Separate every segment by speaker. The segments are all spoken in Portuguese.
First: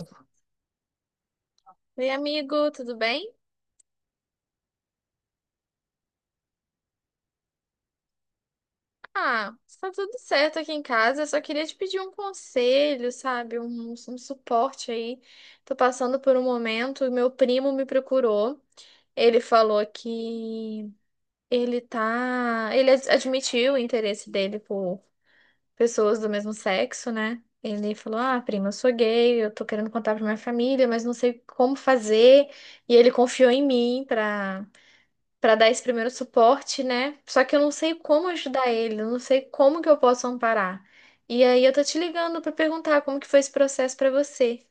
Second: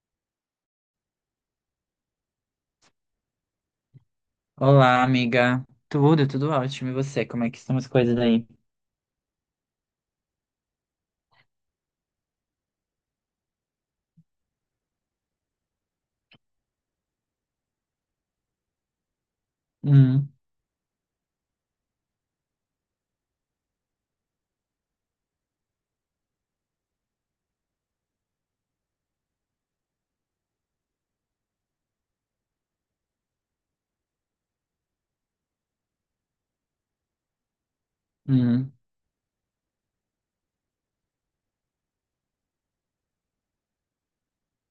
Speaker 1: Oi, amigo, tudo bem?
Speaker 2: Olá, amiga. Tudo ótimo. E você, como é que estão as coisas aí?
Speaker 1: Ah, está tudo certo aqui em casa. Eu só queria te pedir um conselho, sabe? Um suporte aí. Tô passando por um momento, e meu primo me procurou. Ele falou
Speaker 2: Hum.
Speaker 1: que ele tá. Ele admitiu o interesse dele por pessoas do mesmo sexo, né? Ele falou: Ah, prima, eu sou gay, eu tô querendo contar pra minha família, mas não sei como fazer. E ele confiou em mim pra para dar esse primeiro suporte, né? Só que eu não sei como ajudar
Speaker 2: Hum.
Speaker 1: ele, eu não sei como que eu posso amparar. E aí eu tô te ligando para perguntar como que foi esse processo para você.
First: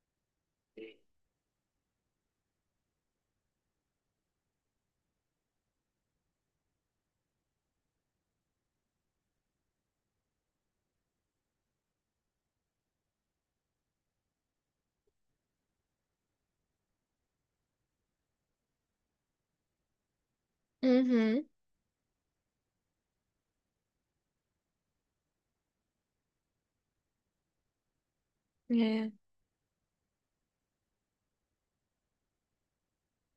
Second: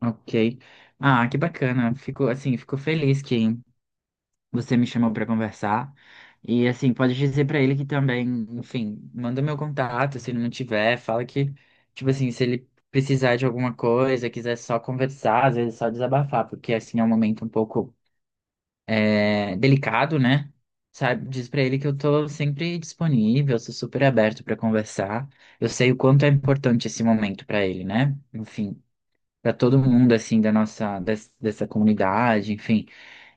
Speaker 2: Ok. Ah, que bacana. Fico, assim, fico feliz que você me chamou para conversar. E, assim, pode dizer para ele que também, enfim, manda meu contato, se ele não tiver, fala que, tipo assim, se ele precisar de alguma coisa, quiser só conversar, às vezes é só desabafar, porque, assim, é um momento um pouco é, delicado, né? Sabe,
Speaker 1: Uhum.
Speaker 2: diz pra ele que eu tô sempre disponível, sou super aberto pra conversar. Eu sei o quanto é importante esse momento pra ele, né? Enfim,
Speaker 1: É.
Speaker 2: pra todo mundo assim da nossa dessa comunidade, enfim.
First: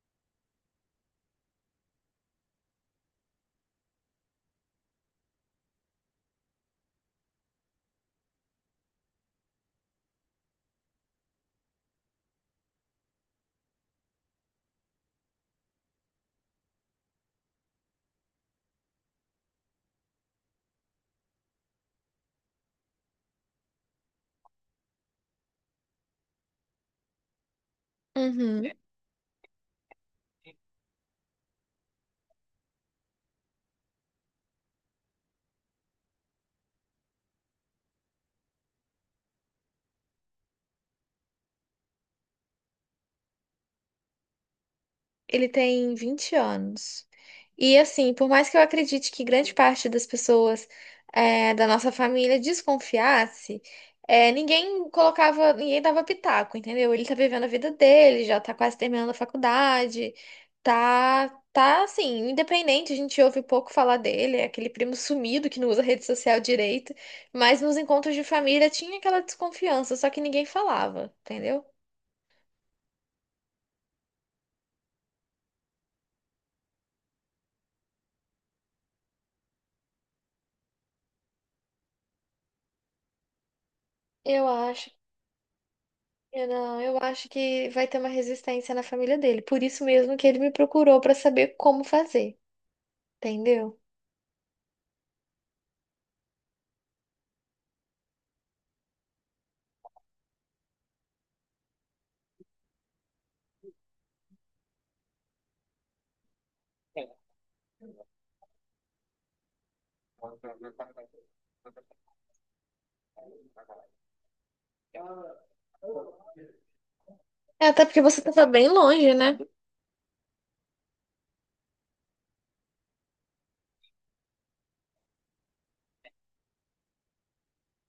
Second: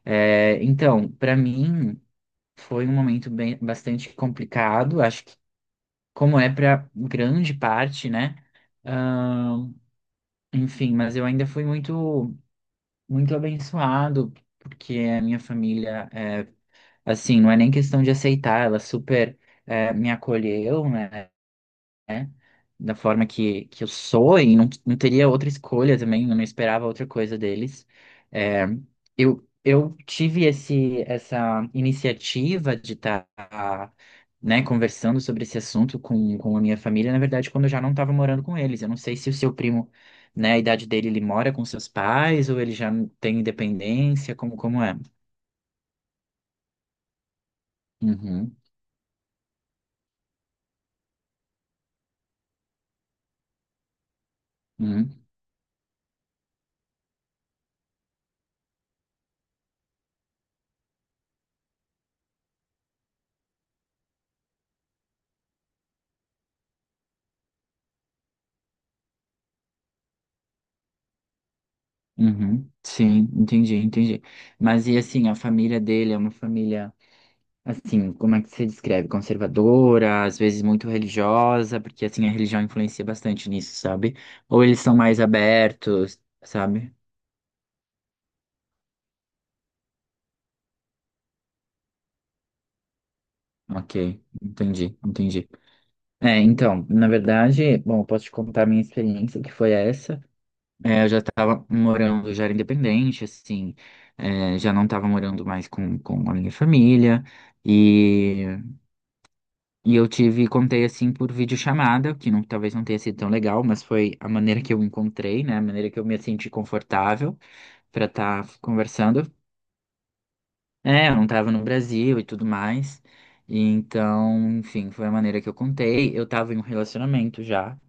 Speaker 2: É, então, pra mim foi um momento bem bastante complicado, acho que como é pra grande parte, né? Ahn, enfim, mas eu ainda fui muito muito abençoado porque a minha família é assim, não é nem questão de aceitar, ela super me acolheu, né? Da forma que eu sou e não, não teria outra escolha também, eu não esperava outra coisa deles. Eh,
Speaker 1: Uhum.
Speaker 2: eu tive esse, essa iniciativa de estar, né, conversando sobre esse assunto com a minha família, na verdade, quando eu já não estava morando com eles. Eu não sei se o seu primo, né, a idade dele, ele mora com seus pais ou ele já tem independência, como, como é?
Speaker 1: Ele tem 20 anos. E assim, por mais
Speaker 2: Uhum,
Speaker 1: que eu acredite que grande parte das pessoas eh, da nossa família desconfiasse, eh, ninguém
Speaker 2: uhum.
Speaker 1: colocava, ninguém dava pitaco, entendeu? Ele tá vivendo a vida dele, já tá quase terminando a faculdade, tá assim, independente, a gente ouve pouco falar dele, é aquele primo sumido que não usa rede social direito, mas nos encontros de família tinha aquela desconfiança, só que ninguém falava, entendeu?
Speaker 2: Uhum, sim, entendi, entendi. Mas e assim, a família dele é uma família, assim, como é que você descreve? Conservadora, às vezes muito religiosa, porque assim, a religião influencia bastante nisso, sabe?
Speaker 1: Eu
Speaker 2: Ou eles
Speaker 1: acho.
Speaker 2: são mais abertos,
Speaker 1: Eu não,
Speaker 2: sabe?
Speaker 1: eu acho que vai ter uma resistência na família dele. Por isso mesmo que ele me procurou pra saber como fazer, entendeu?
Speaker 2: Ok, entendi, entendi. É, então, na verdade, bom, eu posso te contar a minha experiência, que foi essa. É, eu já estava morando, já era independente, assim, é, já não estava morando mais com a minha família. E E eu tive, contei assim por videochamada, que não, talvez não tenha sido tão legal, mas foi a maneira que eu encontrei, né? A maneira que eu me senti confortável
Speaker 1: É, até porque
Speaker 2: para
Speaker 1: você tava
Speaker 2: estar
Speaker 1: bem longe,
Speaker 2: conversando.
Speaker 1: né?
Speaker 2: É, eu não tava no Brasil e tudo mais. E então, enfim, foi a maneira que eu contei. Eu tava em um relacionamento já,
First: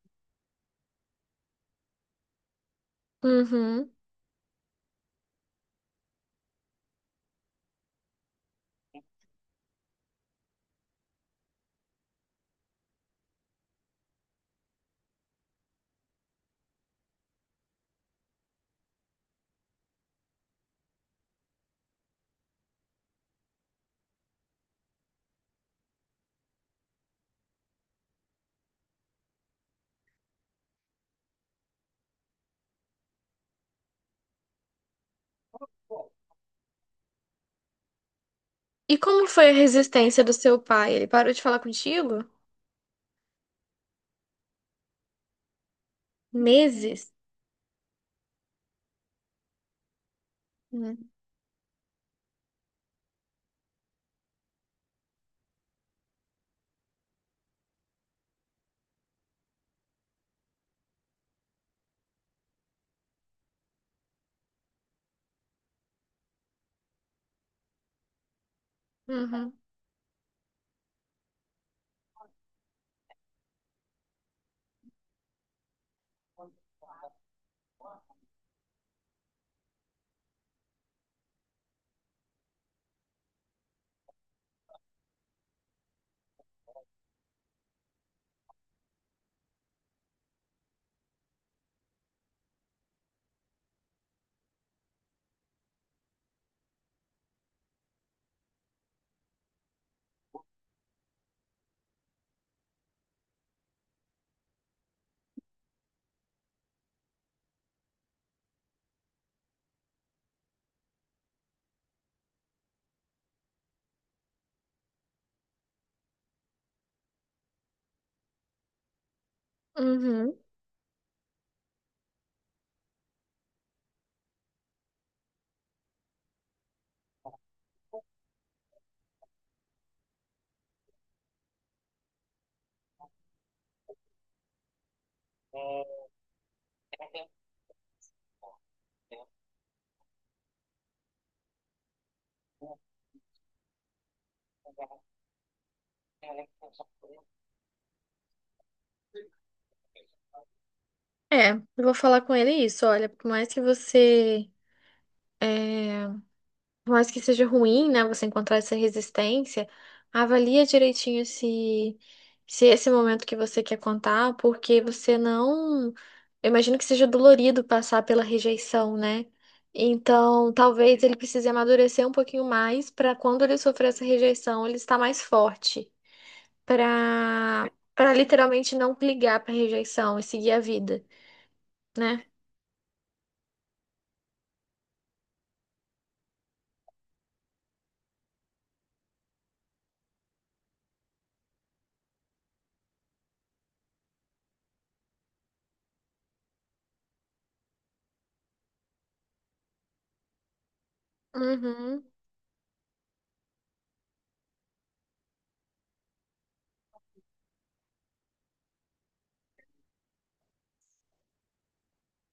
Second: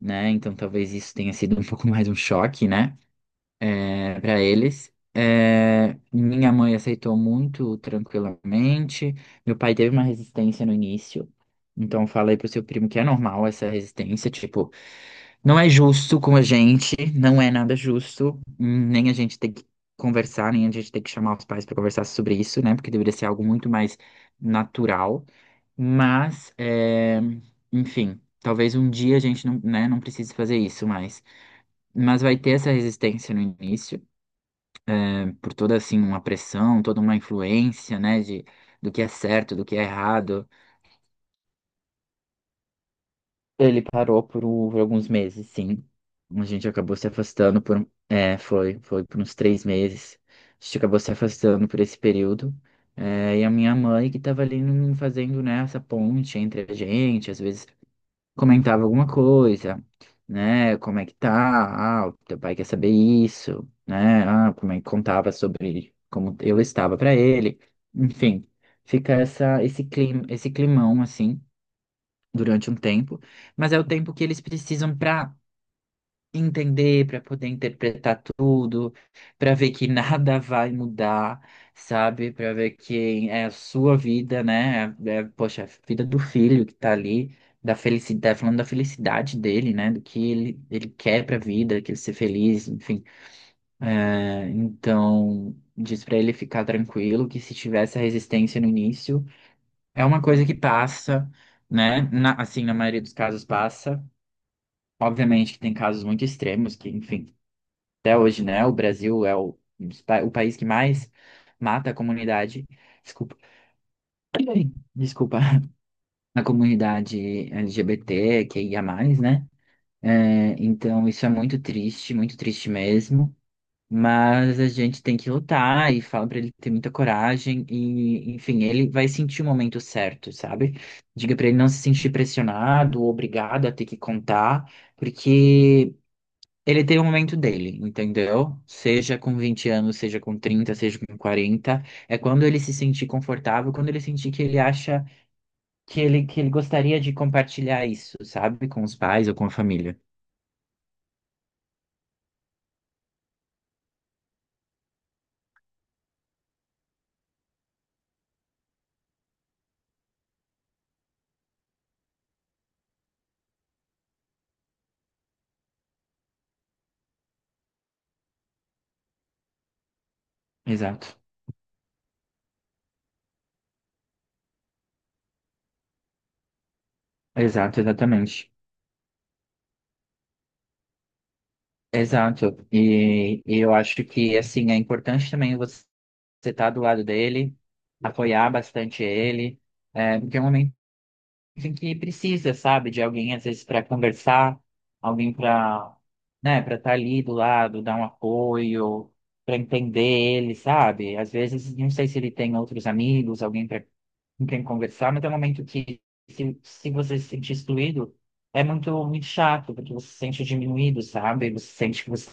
Speaker 2: né? Então talvez isso tenha sido um pouco mais um choque, né?
Speaker 1: Uhum.
Speaker 2: É, para eles. É, minha mãe aceitou muito tranquilamente. Meu pai teve uma resistência no início. Então falei pro seu primo que é normal essa resistência, tipo, não é justo com a gente, não é nada justo, nem a gente tem que conversar, nem a gente tem que chamar os pais para conversar sobre isso, né? Porque deveria ser algo muito mais natural. Mas, é, enfim, talvez um dia a gente não, né, não precise fazer isso mais. Mas vai ter essa resistência no início por toda assim uma pressão, toda uma influência, né, de do
Speaker 1: E
Speaker 2: que é
Speaker 1: como foi
Speaker 2: certo,
Speaker 1: a
Speaker 2: do que é
Speaker 1: resistência do
Speaker 2: errado.
Speaker 1: seu pai? Ele parou de falar contigo?
Speaker 2: Ele parou por, por alguns meses, sim. A gente acabou se
Speaker 1: Meses?
Speaker 2: afastando por, é, foi por uns 3 meses. A gente acabou
Speaker 1: Uhum.
Speaker 2: se afastando por esse período. É, e a minha mãe que estava ali fazendo, né, essa ponte entre a gente, às vezes comentava alguma coisa, né? Como é que tá? Ah, o teu pai quer saber isso, né? Ah, como é que contava sobre como eu estava para ele. Enfim, fica
Speaker 1: Uhum.
Speaker 2: essa, esse clima, esse climão assim durante um tempo, mas é o tempo que eles precisam para entender, para poder interpretar tudo, para ver que nada vai mudar, sabe? Para ver que é a sua vida, né? É, é, poxa, a vida do filho que tá ali, da felicidade, falando da felicidade dele, né? Do que ele quer pra vida, que ele ser feliz, enfim. É, então, diz pra ele ficar tranquilo, que se tivesse a resistência no início, é uma coisa que passa, né? Assim, na maioria dos casos passa. Obviamente que tem casos muito extremos que, enfim, até hoje, né? O Brasil é o país que mais mata a comunidade, desculpa, desculpa, a comunidade LGBT, que ia mais, né?
Speaker 1: Uhum.
Speaker 2: É, então, isso é muito triste mesmo. Mas a gente tem que lutar e fala pra ele ter muita coragem e, enfim, ele vai sentir o momento certo, sabe? Diga pra ele não se sentir pressionado, obrigado a ter que contar, porque ele tem o momento dele, entendeu? Seja com 20 anos, seja com 30, seja com 40, é quando ele se sentir confortável, quando ele sentir que ele acha que ele gostaria de compartilhar isso, sabe? Com os pais ou com a família.
Speaker 1: É, eu vou falar com ele isso. Olha, por mais que você é, por mais que seja ruim, né, você encontrar essa resistência, avalia direitinho se é esse momento que você quer contar, porque você não, eu imagino que seja dolorido passar pela rejeição, né? Então, talvez ele
Speaker 2: Exato,
Speaker 1: precise amadurecer um pouquinho mais para quando ele sofrer essa rejeição, ele estar mais forte, para
Speaker 2: exato,
Speaker 1: para
Speaker 2: exatamente.
Speaker 1: literalmente não ligar para rejeição e seguir a vida, né?
Speaker 2: Exato. E eu acho que, assim, é importante também você estar do lado dele, apoiar bastante ele, é, porque é um momento em que precisa, sabe, de alguém às vezes para conversar, alguém para, né, para estar ali do lado, dar um apoio, para entender ele, sabe? Às vezes não
Speaker 1: Uhum.
Speaker 2: sei se ele tem outros amigos, alguém para com quem conversar, mas é um momento que se você se sentir excluído, é muito muito chato, porque você se sente diminuído, sabe? Você sente que você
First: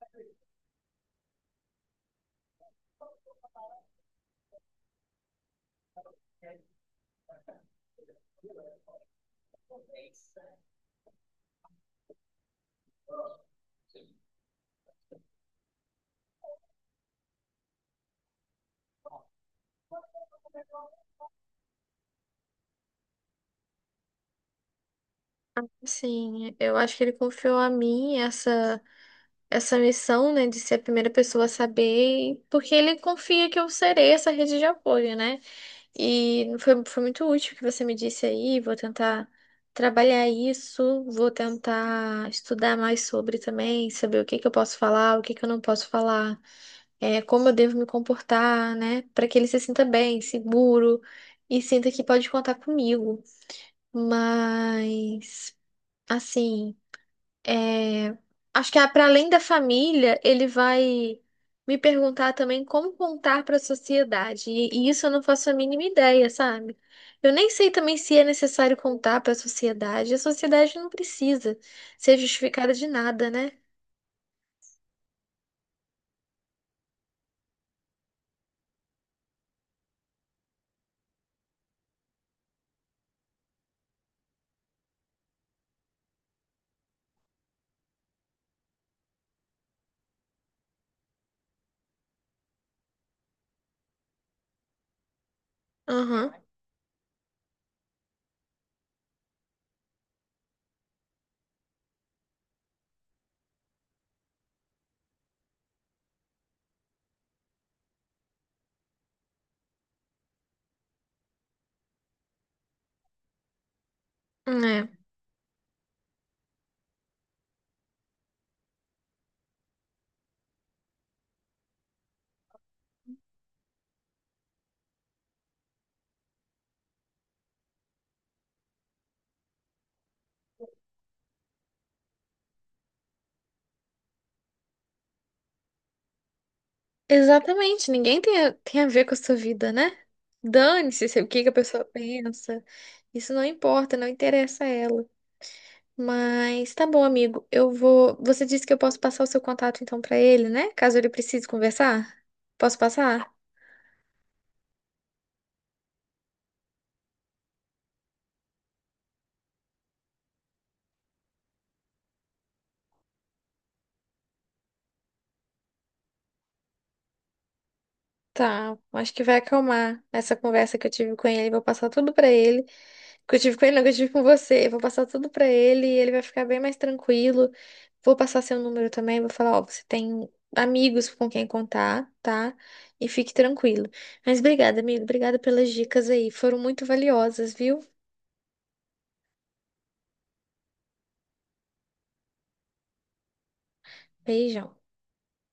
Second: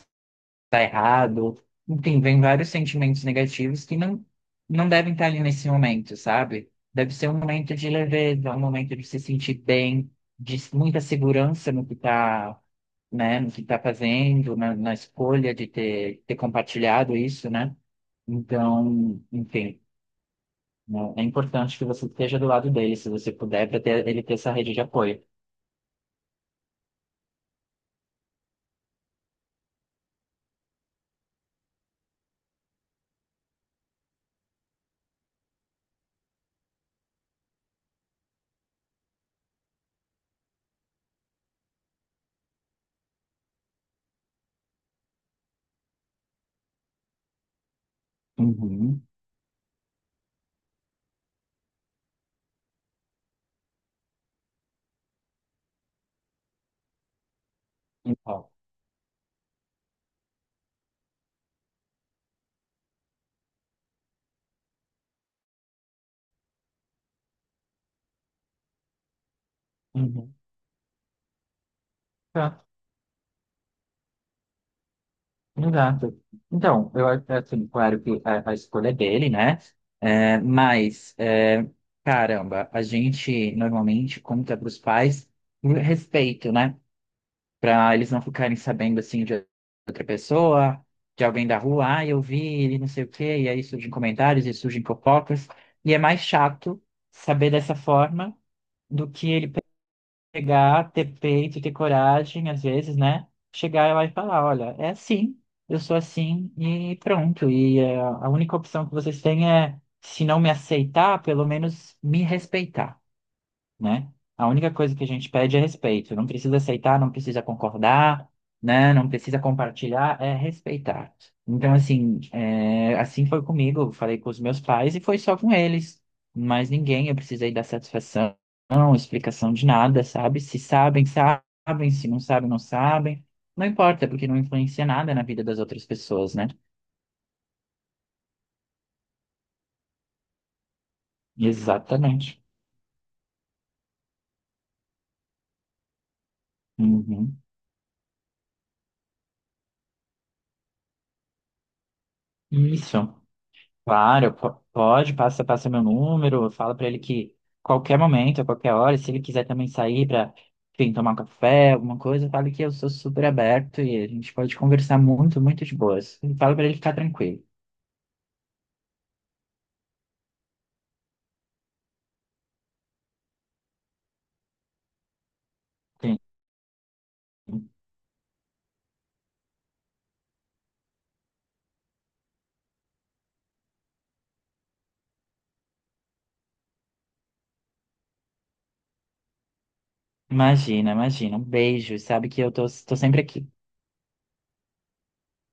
Speaker 2: tá errado. Enfim, vem vários sentimentos negativos que não, não devem estar ali nesse momento, sabe? Deve ser um momento de leveza, um momento de se sentir bem, de muita segurança no que tá, né, no que tá fazendo, na escolha de ter compartilhado isso, né? Então, enfim, né, é importante que você esteja do lado dele, se você puder, para ter, ele ter essa rede de apoio.
Speaker 1: Sim, eu acho que ele confiou a mim essa missão, né, de ser a primeira pessoa a saber, porque ele confia que eu serei essa rede de apoio, né? E foi muito útil o que você me disse aí. Vou tentar trabalhar isso, vou tentar estudar mais sobre também, saber o que que eu posso falar, o que que eu não posso falar, é, como eu devo me comportar,
Speaker 2: Uhum.
Speaker 1: né, para que ele se sinta bem, seguro e sinta que pode contar comigo. Mas, assim. É,
Speaker 2: Então,
Speaker 1: acho que para além da família, ele vai me perguntar também como contar para a sociedade. E isso eu não faço a mínima ideia, sabe? Eu nem sei também se é necessário contar para a sociedade. A
Speaker 2: uhum.
Speaker 1: sociedade não precisa ser
Speaker 2: Tá.
Speaker 1: justificada de nada, né?
Speaker 2: Exato. Então, eu acho assim, claro que a escolha é dele, né? É, mas, é, caramba, a gente normalmente conta para os pais por respeito, né? Para eles não ficarem sabendo, assim, de outra pessoa, de alguém da rua, ah, eu vi ele, não sei o quê, e aí surgem comentários e surgem fofocas. E é mais
Speaker 1: Aham.
Speaker 2: chato saber dessa forma do que ele chegar, ter peito, ter coragem, às vezes, né? Chegar lá e falar, olha, é assim, eu sou assim e pronto. E a única opção que vocês têm é, se não me aceitar, pelo menos me respeitar, né? A única coisa que a gente pede é respeito. Não precisa aceitar, não precisa concordar, né? Não precisa compartilhar, é respeitar. Então, assim, é, assim foi comigo. Eu falei com os meus pais e foi só com eles. Mas ninguém, eu precisei dar satisfação, não, explicação de nada, sabe? Se sabem, sabem, se não sabem, não sabem. Não importa, é porque não influencia nada na vida das outras pessoas, né?
Speaker 1: Exatamente, tem a ver com a sua vida, né? Dane-se se- o que que a pessoa
Speaker 2: Exatamente.
Speaker 1: pensa. Isso não importa, não interessa a ela. Mas tá bom,
Speaker 2: Uhum.
Speaker 1: amigo. Eu vou. Você disse que eu posso passar o seu contato então pra ele, né? Caso ele precise conversar. Posso
Speaker 2: Isso.
Speaker 1: passar?
Speaker 2: Claro, pode, passa, passa meu número, fala pra ele que qualquer momento, a qualquer hora, se ele quiser também sair pra, enfim, tomar um café, alguma coisa, fala que eu sou super aberto e a gente pode conversar muito, muito de boas. E fala pra ele ficar tranquilo.
Speaker 1: Tá, acho que vai acalmar essa conversa que eu tive com ele. Vou passar tudo pra ele. Que eu tive com ele, não, que eu tive com você. Eu vou passar tudo pra ele, ele
Speaker 2: Sim.
Speaker 1: vai ficar bem mais tranquilo. Vou passar seu número também, vou falar, ó, você tem amigos com quem contar, tá? E fique tranquilo. Mas obrigada, amigo, obrigada pelas dicas aí, foram muito valiosas, viu?
Speaker 2: Imagina, imagina. Um beijo, sabe que eu tô sempre aqui.
Speaker 1: Beijão.